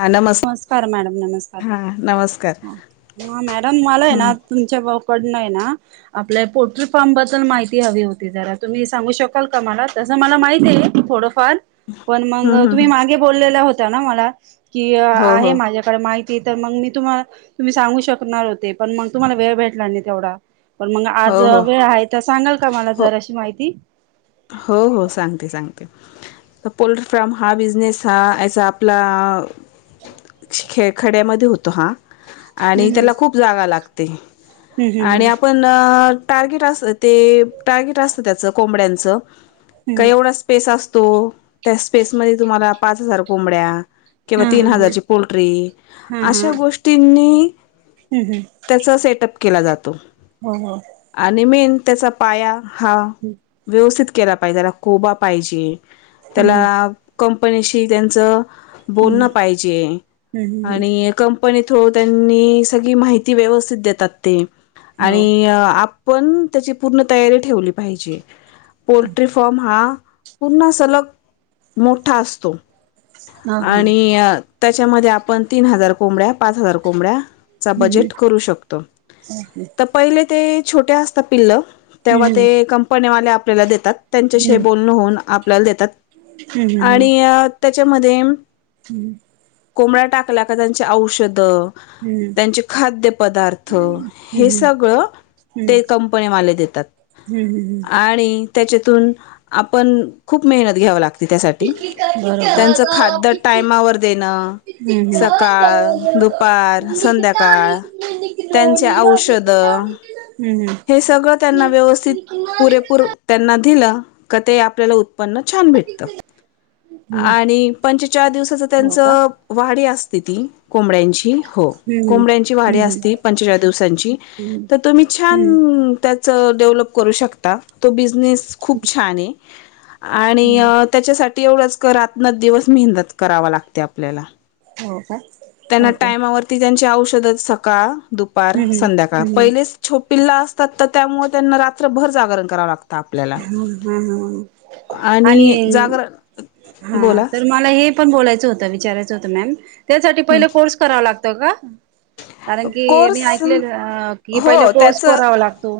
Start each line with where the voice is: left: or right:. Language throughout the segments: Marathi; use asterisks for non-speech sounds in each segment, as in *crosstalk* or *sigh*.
left: हा नमस्
right: नमस्कार मॅडम, नमस्कार
left: हा नमस्कार
right: हा मॅडम मला आहे
left: हम्म
right: ना तुमच्या भाऊकडन आहे ना आपल्या पोल्ट्री फार्म बद्दल माहिती हवी होती जरा तुम्ही सांगू शकाल का मला तसं मला माहिती आहे. थोडंफार पण मग
left: हम्म हम्म
right: तुम्ही
left: हम्म.
right: मागे बोललेला होता ना मला की
left: हो हो
right: आहे माझ्या डे माहिती तर मग मी तु्हा तुम्ही सांगू शकणार होते पण मग तुम्हाला वेळ भेटला नाही तेवढा. पण मग आज
left: हो हो
right: वेळ आहे तर सांगाल का मला
left: हो
right: जरा अशी माहिती?
left: हो हो सांगते सांगते. पोल्ट्री फार्म हा बिझनेस हा याचा आपला खे खड्यामध्ये होतो हा. आणि
right: हम्म
left: त्याला खूप जागा लागते आणि
right: हम्म
left: आपण प टार्गेट अस ते टार्गेट असत त्याच कोंबड्यांच का
right: हम्म
left: एवढं स्पेस असतो त्या स्पेसमध्ये तुम्हाला पाच हजार कोंबड्या. किंवा तीन
right: हम्म
left: हजारची पोल्ट्री अशा गोष्टींनी
right: हम् हम्.
left: त्याचा सेटअप केला जातो.
right: हो हो.
left: आणि मेन त्याचा पाया हा.
right: हम्.
left: व्यवस्थित केला पाहिजे त्याला कोबा पाहिजे
right: हम्म
left: त्याला कंपनीशी त्यांचं
right: हम्म
left: बोलणं पाहिजे आणि
right: हो
left: एक कंपनी थ्रू त्यांनी सगळी माहिती व्यवस्थित देतात ते आणि आप पण त्याची पूर्ण तयारी ठेवली पाहिजे पोल्ट्री फारम हा. पूर्ण सलग मोठा असतो
right: का
left: आणि त्याच्यामध्ये आपण तीन हजार कोंबड्या, पाच हजार कोंबड्या.
right: हम्म
left: बजेट करू शकतो.
right: हम्म
left: पहिले ते छोटे असतात जेव्हा ते कंपनीवाले आपल्याला देतात. त्यांच्याशी
right: हम्म
left: बोलण होऊन आपल्याला देतात
right: हम्म
left: आणि त्यांच्यामध्ये
right: हम्म.
left: कोंबड्या टाकला का त्यांचे औषधं त्यांचे खाद्य पदार्थ हे सगळं ते कंपनीवाले देतात.
right: हम् हम हम.
left: आणि त्याच्यातून आपण खूप मेहनत घ्याव लागतो. तिच्यासाठी त्याचं खात टायमावर देणं, सकाळ दुपार, संध्याकाळ त्यांचे औषधं
right: हम्म
left: हे सगळं त्यांना व्यवस्थित पुरेपूर त्यांना दिलं का ते आपल्याला उत्पन्न छान भेटत आणि पंच्चेचाळ दिवसाचं त्यांच वाडी असते ती कोंबड्यांची. हो कोंबड्यांची वाढी असते पंच्चेचाळ दिवसांची, तर तुम्ही छान च डेव्हलप करू शकता तो बिझनेस खूप छान आहे. आणि त्यांच्यासाठी एवढंच कर रात्रतन दिवस मेहनत करावा लागते आपल्याला.
right: हो का
left: त्यांना
right: ओके
left: टायमावरती त्यांची औषधं सकाळ, दु पार
right: हम्म
left: संध्याकाळ
right: हम्म हम्म
left: पहिलेच छोपिला असतात तर त्यामुळे त्यांना रात्रभर जागरण करावं लागतं. आपल्याला,
right: हा हा हा
left: आणि जागरण
right: हा
left: बोला
right: तर मला हे पण बोलायचं होत विचारयचं होतं मॅम त्यासाठी
left: हं
right: पहिले कोर्स करावा लागतो का? कारण की मी
left: कोर्स
right: ऐकले की पहिला
left: हो
right: कोर्स
left: त्याच
right: करावा लागतो.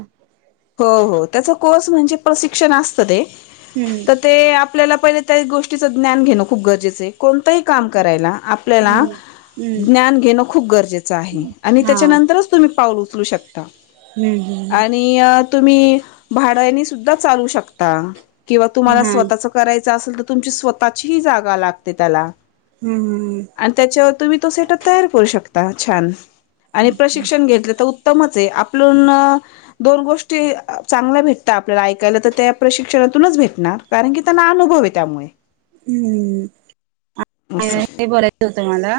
left: हो हो त्यांचा कोर्स म्हणजे प्रशिक्षण असतं ते.
right: हम्म.
left: तर ते आपल्याला पहिले त्या गोष्टीचं ज्ञान घेणं खूप गरजेचं आहे. कोणतही काम करायला आपल्याला
right: हम्म हम्म
left: ज्ञान घेणं खूप गरजेचं आहे आणि
right: हा
left: त्याच्यानंतरच तुम्ही पाऊल उचलू शकता.
right: हम् हम्.
left: तुम्ही भाड्याने सुध्दा चालवू शकता किंवा तुम्हाला
right: हा
left: स्वतःच करायच असेल तर तुमची स्वतःची ही जागा लागते त्याला.
right: हम्म हम्म.
left: आणि त्यांच्यावर तुम्ही तो सेटअप तयार करू शकता छान आणि प्रशिक्षण घेतलं तर मच आहे आपलूण दोन गोष्टी चांगल्या भेटत आपल्याला ऐकायला तर ते प्रशी शिक्षणातूनच भेटणार कारण की त्यांना अनुभव आहे त्यामुळे.
right: हम्म.
left: असं
right: हे बोलायचं होत मला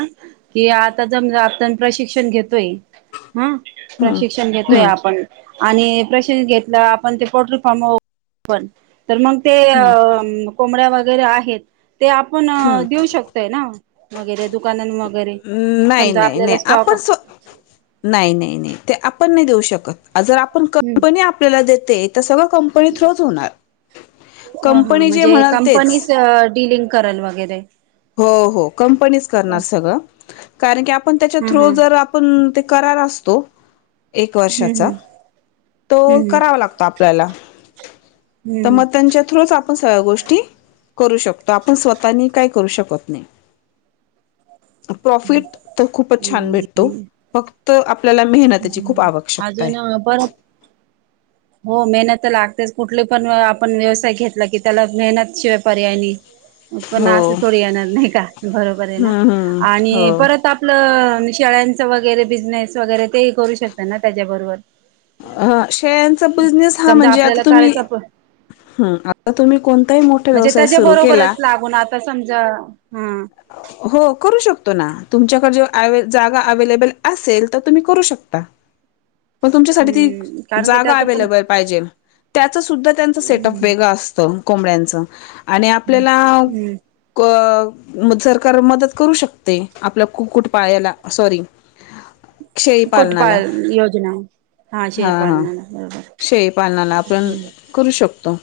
right: कि आता जमलं आपण प्रशिक्षण घेतोय हम्म
left: हम्म
right: प्रशिक्षण घेतोय
left: हम्म
right: आपण आणि प्रशिक्षण घेतल आपण ते पोल्ट्री फार्म पण तर मग ते अ
left: हम्म
right: कोंबड्या वगैरे आहेत. ते आपण
left: हम्म
right: देऊ शक तय ना, वगैरे दुकानां वगैरे,
left: नाही
right: समजा
left: नाही
right: आपल्याला
left: नाही आपण
right: स्टॉक
left: स्व नाही नाही नाही ते आपण नाही देऊ शकत जर आपण
right: ह
left: कंपनी आपल्याला देते तर सगळं कं कंपनी थ्रूच होणार, कंपनी जे म्हणाल तेच.
right: डीललिंग. करल वगैरे.
left: हो हो कंपनीच
right: ह
left: करणार
right: ह
left: सगळं, कारण की आपण त्याच्या थ्रो
right: हम्म
left: जर पण ते करार असतो. एक वर्षाचा,
right: हम्म
left: तो
right: हम्म
left: करावा लागतो आपल्याला. *unintelligible*
right: हम्म
left: त्यांच्या थ्रूच आपण सगळ्या गोष्ट *unintelligible* करू शकतो आपण स्वतःनी काय करू शकत नाही. प्रॉफिट तर खूपच छान भेटतो. फक्त आपल्याला मेहनतीची खूप आवश्यकता आहे.
right: हा परत हो मेहनत तर लागतेच कुठले पण आपण व्यवसाय घेतला की त्याला मेहनत शिवाय पर्याय नाही, पण अस
left: हो.
right: थोडी येणार नाही का बरोबर आहे ना
left: हम्म हम्म
right: आणि
left: हो
right: परत आपलं शेळ्यांचं वगैरे बिझनेस वगैरे तेही करू शकत ना त्याच्याबरोबर.
left: अ शेळ्यांचा बिझनेस हा
right: समजा
left: म्हणजे
right: आपल्याला
left: आता तुम्ही
right: करायचा प
left: हूं आता तुम्ही कोणताही मोठा
right: म्हणजे
left: व्यवसाय
right: त्याच्या
left: सुरु केला.
right: बरोबरच लागून आता समजा हूं!
left: हो करू शकतो ना तुमच्याकडे जे जागा अवेलेबल असेल त तुम्ही करू शकता.
right: *inaudible*
left: मग तुमच्यासाठी ती
right: हम्म कारण की
left: जागा
right: त्याच पण
left: अवेलेबल पाहिजे. त्याचं सुद्धा त्यांचं सेटअप वेगळं असतं कोंबड्यांचं आणि आपल्याला
right: हम्म
left: कोअ म सरकार मदत करू शकते आपल्या कुकुट पायाला सॉरी शेळी
right: कुक्कुट
left: पालनाला
right: पाळ योजना.
left: हा हा
right: शेळीपालनाला बरोबर
left: शेळी पालनाला आपण करू शकतो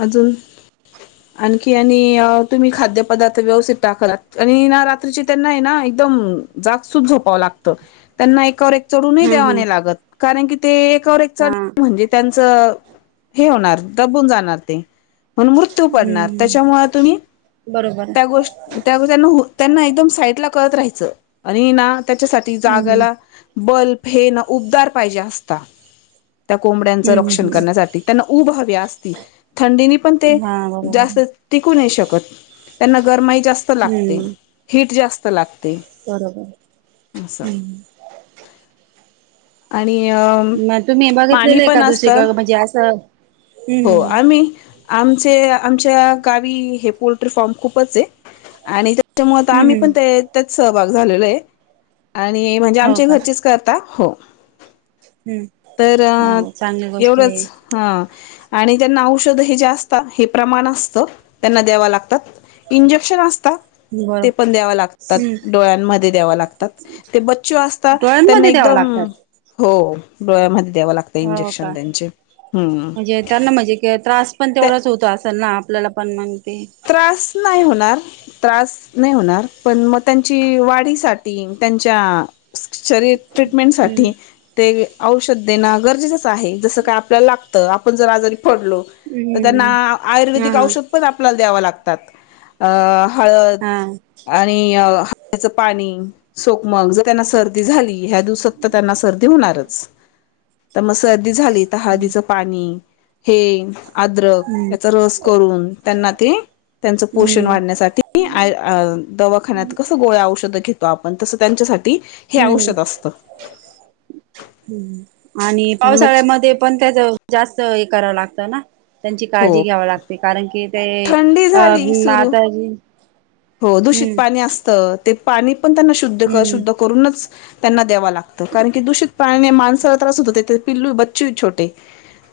left: अजून आणखी आणि तुम्ही खाद्य पदार्थ व्यवस्थित टाकला, आणि ना रात्रीचे त्यांना आहे ना एकदम जागसूत झोपावं लागत. त्यांना एकावर एक चढूनही
right: हम्म हम्म
left: देवाने लागत कारण की ते एकावर एक चढ
right: हा
left: म्हणजे. त्यांचं हे होणार दबून जाणार ते. म्हणून मृत्यू पडणार
right: हम्म
left: त्याच्यामुळे तुम्ही
right: बरोबर. आहे
left: होश त्याआगोद त्यांना त्यांना एकदम साईट ला करत राहायचं आणी नां त्याचा साठ ती
right: हम्म
left: जागाला बल्ब हे ना उबदार पाहिजे असता. त्या कोंबड्यांचं
right: हम्म हम्म हम्म
left: रक्षण
right: हम्म
left: करण्यासाठी त्यांना ऊब हवी असती. थंडीनी पण ते
right: हा बरोबर
left: जास्त टिकू नाही शकत त्यांना गरमाई जास्त लागते,
right: हम्म
left: हीट जास्त लाग
right: बरोबर हूं!
left: आणि अ
right: मग तुम्ही
left: पाणी
right: बघितलेलं आहे का
left: पण असत.
right: दुसरीकडे म्हणजे असं
left: हो
right: हम्म
left: आम्ही. आमचे आमच्या गावी हे पोल्ट्री फार्म खूपच हे आणि त्याच्यामुळ त
right: हम्म
left: आम्ही
right: हम्म
left: पण ते
right: हम्म
left: त्यात सहभाग झालेलो हे आणि म्हणजे आमच्या घरचेच कर ता हो.
right: हूं
left: तर
right: हो चांगली गोष्ट हे.
left: एवढंच हा आणि त्यांना औषध हे जे असता हे प्रमाण असतं त्यांना द्याव लाग त इंजेक्शन असतात
right: बरोबर
left: ते पण द्याव लागतात,
right: हम्म
left: डोळ्यांमध्ये द्याव लागतात. ते बच्चू असता त्यांना
right: डोळ्यांमध्ये द्याव
left: एकदम
right: लागतात
left: हो डोळ्यामध्ये द्याव लागत.
right: हो का म्हणजे त्यांना म्हणजे के त्रास पण
left: त्या
right: तेवढाच होतो असेल ना आपल्याला पण मंगते
left: त्रास नाही होणार. त्रास नाही होणार पण म त्यांची वाढीसाठी त्यांच्या शरीर ट्रीटमेंट
right: हम्म
left: साठी. ते औषध देणं गरजेचंचं आहे जसं काय आपल्याला लागतं, आपण जर आजारी पडलो. तर त्यांना
right: हम्म हा
left: आयुर्वेदिक
right: हा
left: औषध पण आपल्याला देवा लागतात अ हळद
right: हा
left: आणी णि हत्याच पाणी. सोकमग जर त्यांना सर्दी झाली ह्या दिवसात तर त्यांना सर्दी होणारच. त मग सर्दी झाली तर हळदीचं पाणी हे आद्रक
right: हम्म
left: याचा रस करून त्यांना ते त्यांचं पोषण
right: हम्म
left: वाढ न्यासाठी दवाखान्यात कस गोळ्या औषध घेतो आपण तस त्यांच्यासाठी हे
right: हूं
left: औषध असतं
right: आणि पावसाळ्यामध्ये पण त्याच. जास्त हे करावं लागतं ना त्यांची काळजी
left: हो
right: घ्यावी लागते कारण की ते
left: थंडी
right: अ
left: झाली
right: म
left: सुरू
right: मात जी.
left: हो दूषित पाणी असतं ते पाणी पण त्यांना शुद्ध
right: हम्म
left: शुद्ध करूनच त्यांना द्याव लागतं कारण की दूषित पाण्याने माणसाला त्रास होतो ते त पिल्लू य बच्चू य छोटे.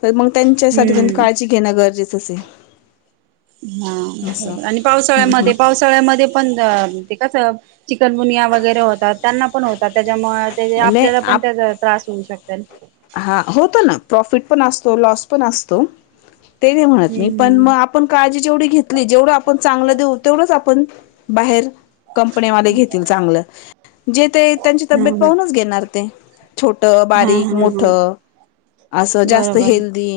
left: तर मग त्यांच्यासाठी त्यांची
right: हम्म
left: काळजी घेणं गरजेचं असे
right: हा आणि पावसाळ्यामध्ये पावसाळ्यामध्ये पण ते कस चिकनबुनिया वगैरे होतात त्यांना पण होतात त्याच्यामुळे
left: हम्म नाही
right: आपल्याला पण
left: आप
right: त्या त्रास होऊ शकतो त्यां
left: हा होत ना प्रॉफिट पण असतो, लॉस पण असतो, ते नाही म्हणत मी पण म
right: हम्म
left: आप आपण काळजी जेवढी घेतली जेवढं आपण चांगलं देऊ, तेवढंच आपण बाहेर. कंपनीवाले घेतील चांगलं जे ते त्यांची तब्येत
right: हम्म
left: पाहूनच घेणार ते. छोट
right: हा
left: बारीक
right: हा हा
left: मोठ
right: हा
left: असं जास्त
right: बरोबर
left: हेल्दी.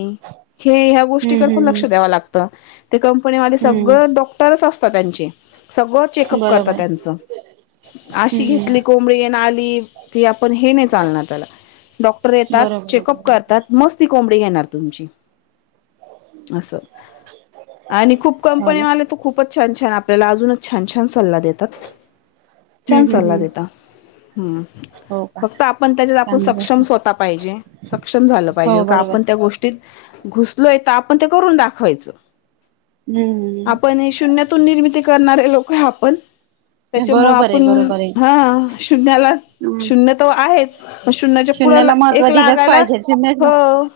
left: हे ह्या
right: हम्म
left: गोष्टीकडे पण
right: हम्म
left: लक्ष द्याव लागतं ते कंपनीवाले
right: हम्म
left: सगळं डॉक्टरच असत त्यांचे सगळं
right: हम्म
left: चेकअप करत
right: बरोबर
left: त्यांचं
right: हम्म
left: अशी घेतली
right: हम्म
left: कोंबडी ये ना आली ती आपण हे नाही चालणार त्याला डॉक्टर येतात
right: बरोबर
left: चेकअप
right: बरोबर
left: करतात मस्ती कोंबडी घेणार तुमची अस आणि खूप
right: हो
left: कंपनी
right: ना
left: आले तर खूप खूपच छान छान आपल्याला अजूनच छान छान सल्ला देतात छान
right: हम्म हम्म
left: सल्ला
right: हम्म
left: दता हम्म
right: हो का
left: फक्त आपण त्याच्यात आपण सक्षम
right: चांगलं
left: स्वतः पाहिजे सक्षम झालं पाहिजे
right: हो
left: का
right: बरोबर
left: आपण त्या गोष्टी लोय आपण करून दाखवायच
right: हम्म
left: आपण शून निर्मिती करणारे लोक ह आपण त्याच्यामु
right: बरोबर आहे
left: आपण
right: बरोबर आहे
left: हा श्याला
right: हम्म
left: शून्य तर आहेच प शून्याच्या पुढे
right: शून्याला महत्त्व
left: एक लाख
right: दिलंच पाहिजे शून्य
left: हो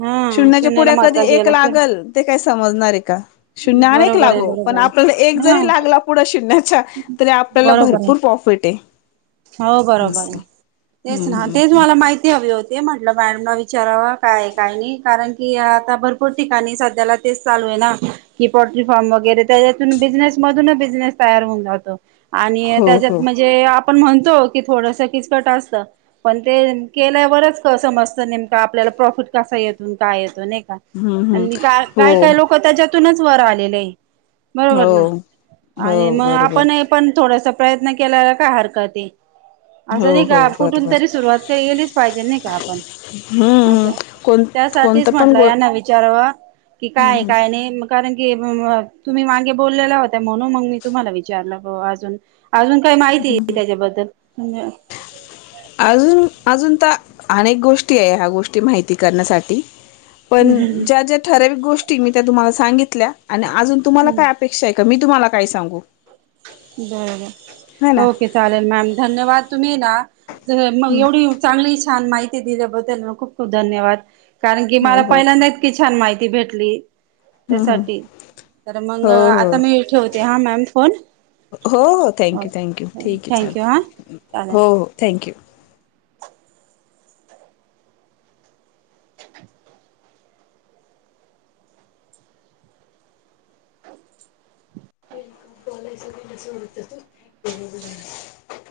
right: हा
left: शच्या
right: शून्याला
left: पुढ्या कधी
right: महत्त्व
left: एक
right: दिलं
left: लागत का समजणार आहे का शून अ
right: बरोबर आहे
left: लागो पण
right: बरोबर
left: आपल्याला एक
right: आहे हा
left: जरी लाग पुड शिण्याचा तरी आपल्याला
right: बरोबर
left: भरपूर
right: आहे
left: प्रॉफिट आहे
right: हो बरोबर
left: अस
right: आहे तेच
left: हम्म
right: ना
left: हम्म
right: तेच मला माहिती हवी होती ते म्हटलं मॅडम न विचाराव काय काही नाही कारण की आता भरपूर ठिकाणी सध्याला तेच चालू आहे ना कि पोल्ट्री फार्म वगैरे त्याच्यातून बिझनेस मधूनच बिझनेस तयार होऊन जातो आणि
left: हो हो
right: त्याच्यात म्हणजे आपण म्हणतो की थोडस किचकट असत पण ते केल्यावरच क समजतं नेमकं आपल्याला प्रॉफिट कसा येतून काय येतो नाही का
left: हम्म हम्म
right: आणि का
left: हो
right: काय काय लोक त्याच्यातूनच वर आलेले बरोबर ना
left: हो
right: आणि
left: हो
right: मग
left: बरोबर
right: आपण हे पण थोडस प्रयत्न केल्याला काय हरकत आहे असं
left: हो
right: नाही
left: हो
right: का कुठून
left: बरोबर
right: तरी सुरुवात केलीच पाहिजे नाही का आपण
left: हम्म हम्
right: असं
left: कोण कोणतं
right: त्यासाठीच
left: पण
right: म्हटलं
left: गो
right: यांना विचारवं कि काय
left: हम्म
right: काय नाही कारण की तुम्ही माांगे बोललेल्या होत्या म्हणून मग मी तुम्हाला विचारलं अजून अजून काही माहिती
left: हम्म
right: आहे त्याच्याबद्दल
left: अजून अजून तर अनेक गोष्टी आहे ह्या गोष्टी माहिती करण्यासाठी पण ज्या ज्या ठराविक गोष्टी मी त्या तुम्हाला सांगितल्या आणि अजून तुम्हाला
right: हम्म
left: काय अपेक्षा आहे मी तुम्हाला काय सांगू है
right: बरोबर
left: ना
right: ओके चालेल मॅम धन्यवाद तुम्ही ना मग
left: हं,
right: एवढी चांगली छान माहिती दिल्याबद्दल खूप खूप धन्यवाद कारण की
left: हो
right: मला
left: हो
right: पहिल्यांदा इतकी छान माहिती भेटली
left: हं, हं.
right: त्यासाठी तर मग
left: हो
right: आता
left: हो
right: मी ठेवते हा मॅम फोन
left: हो हो थँक्यू थँक्यू
right: ओके
left: ठीक आहे
right: थँक्यू हां
left: चाले
right: चालेल
left: हो हो थँक यू क बला सगळ कसंत त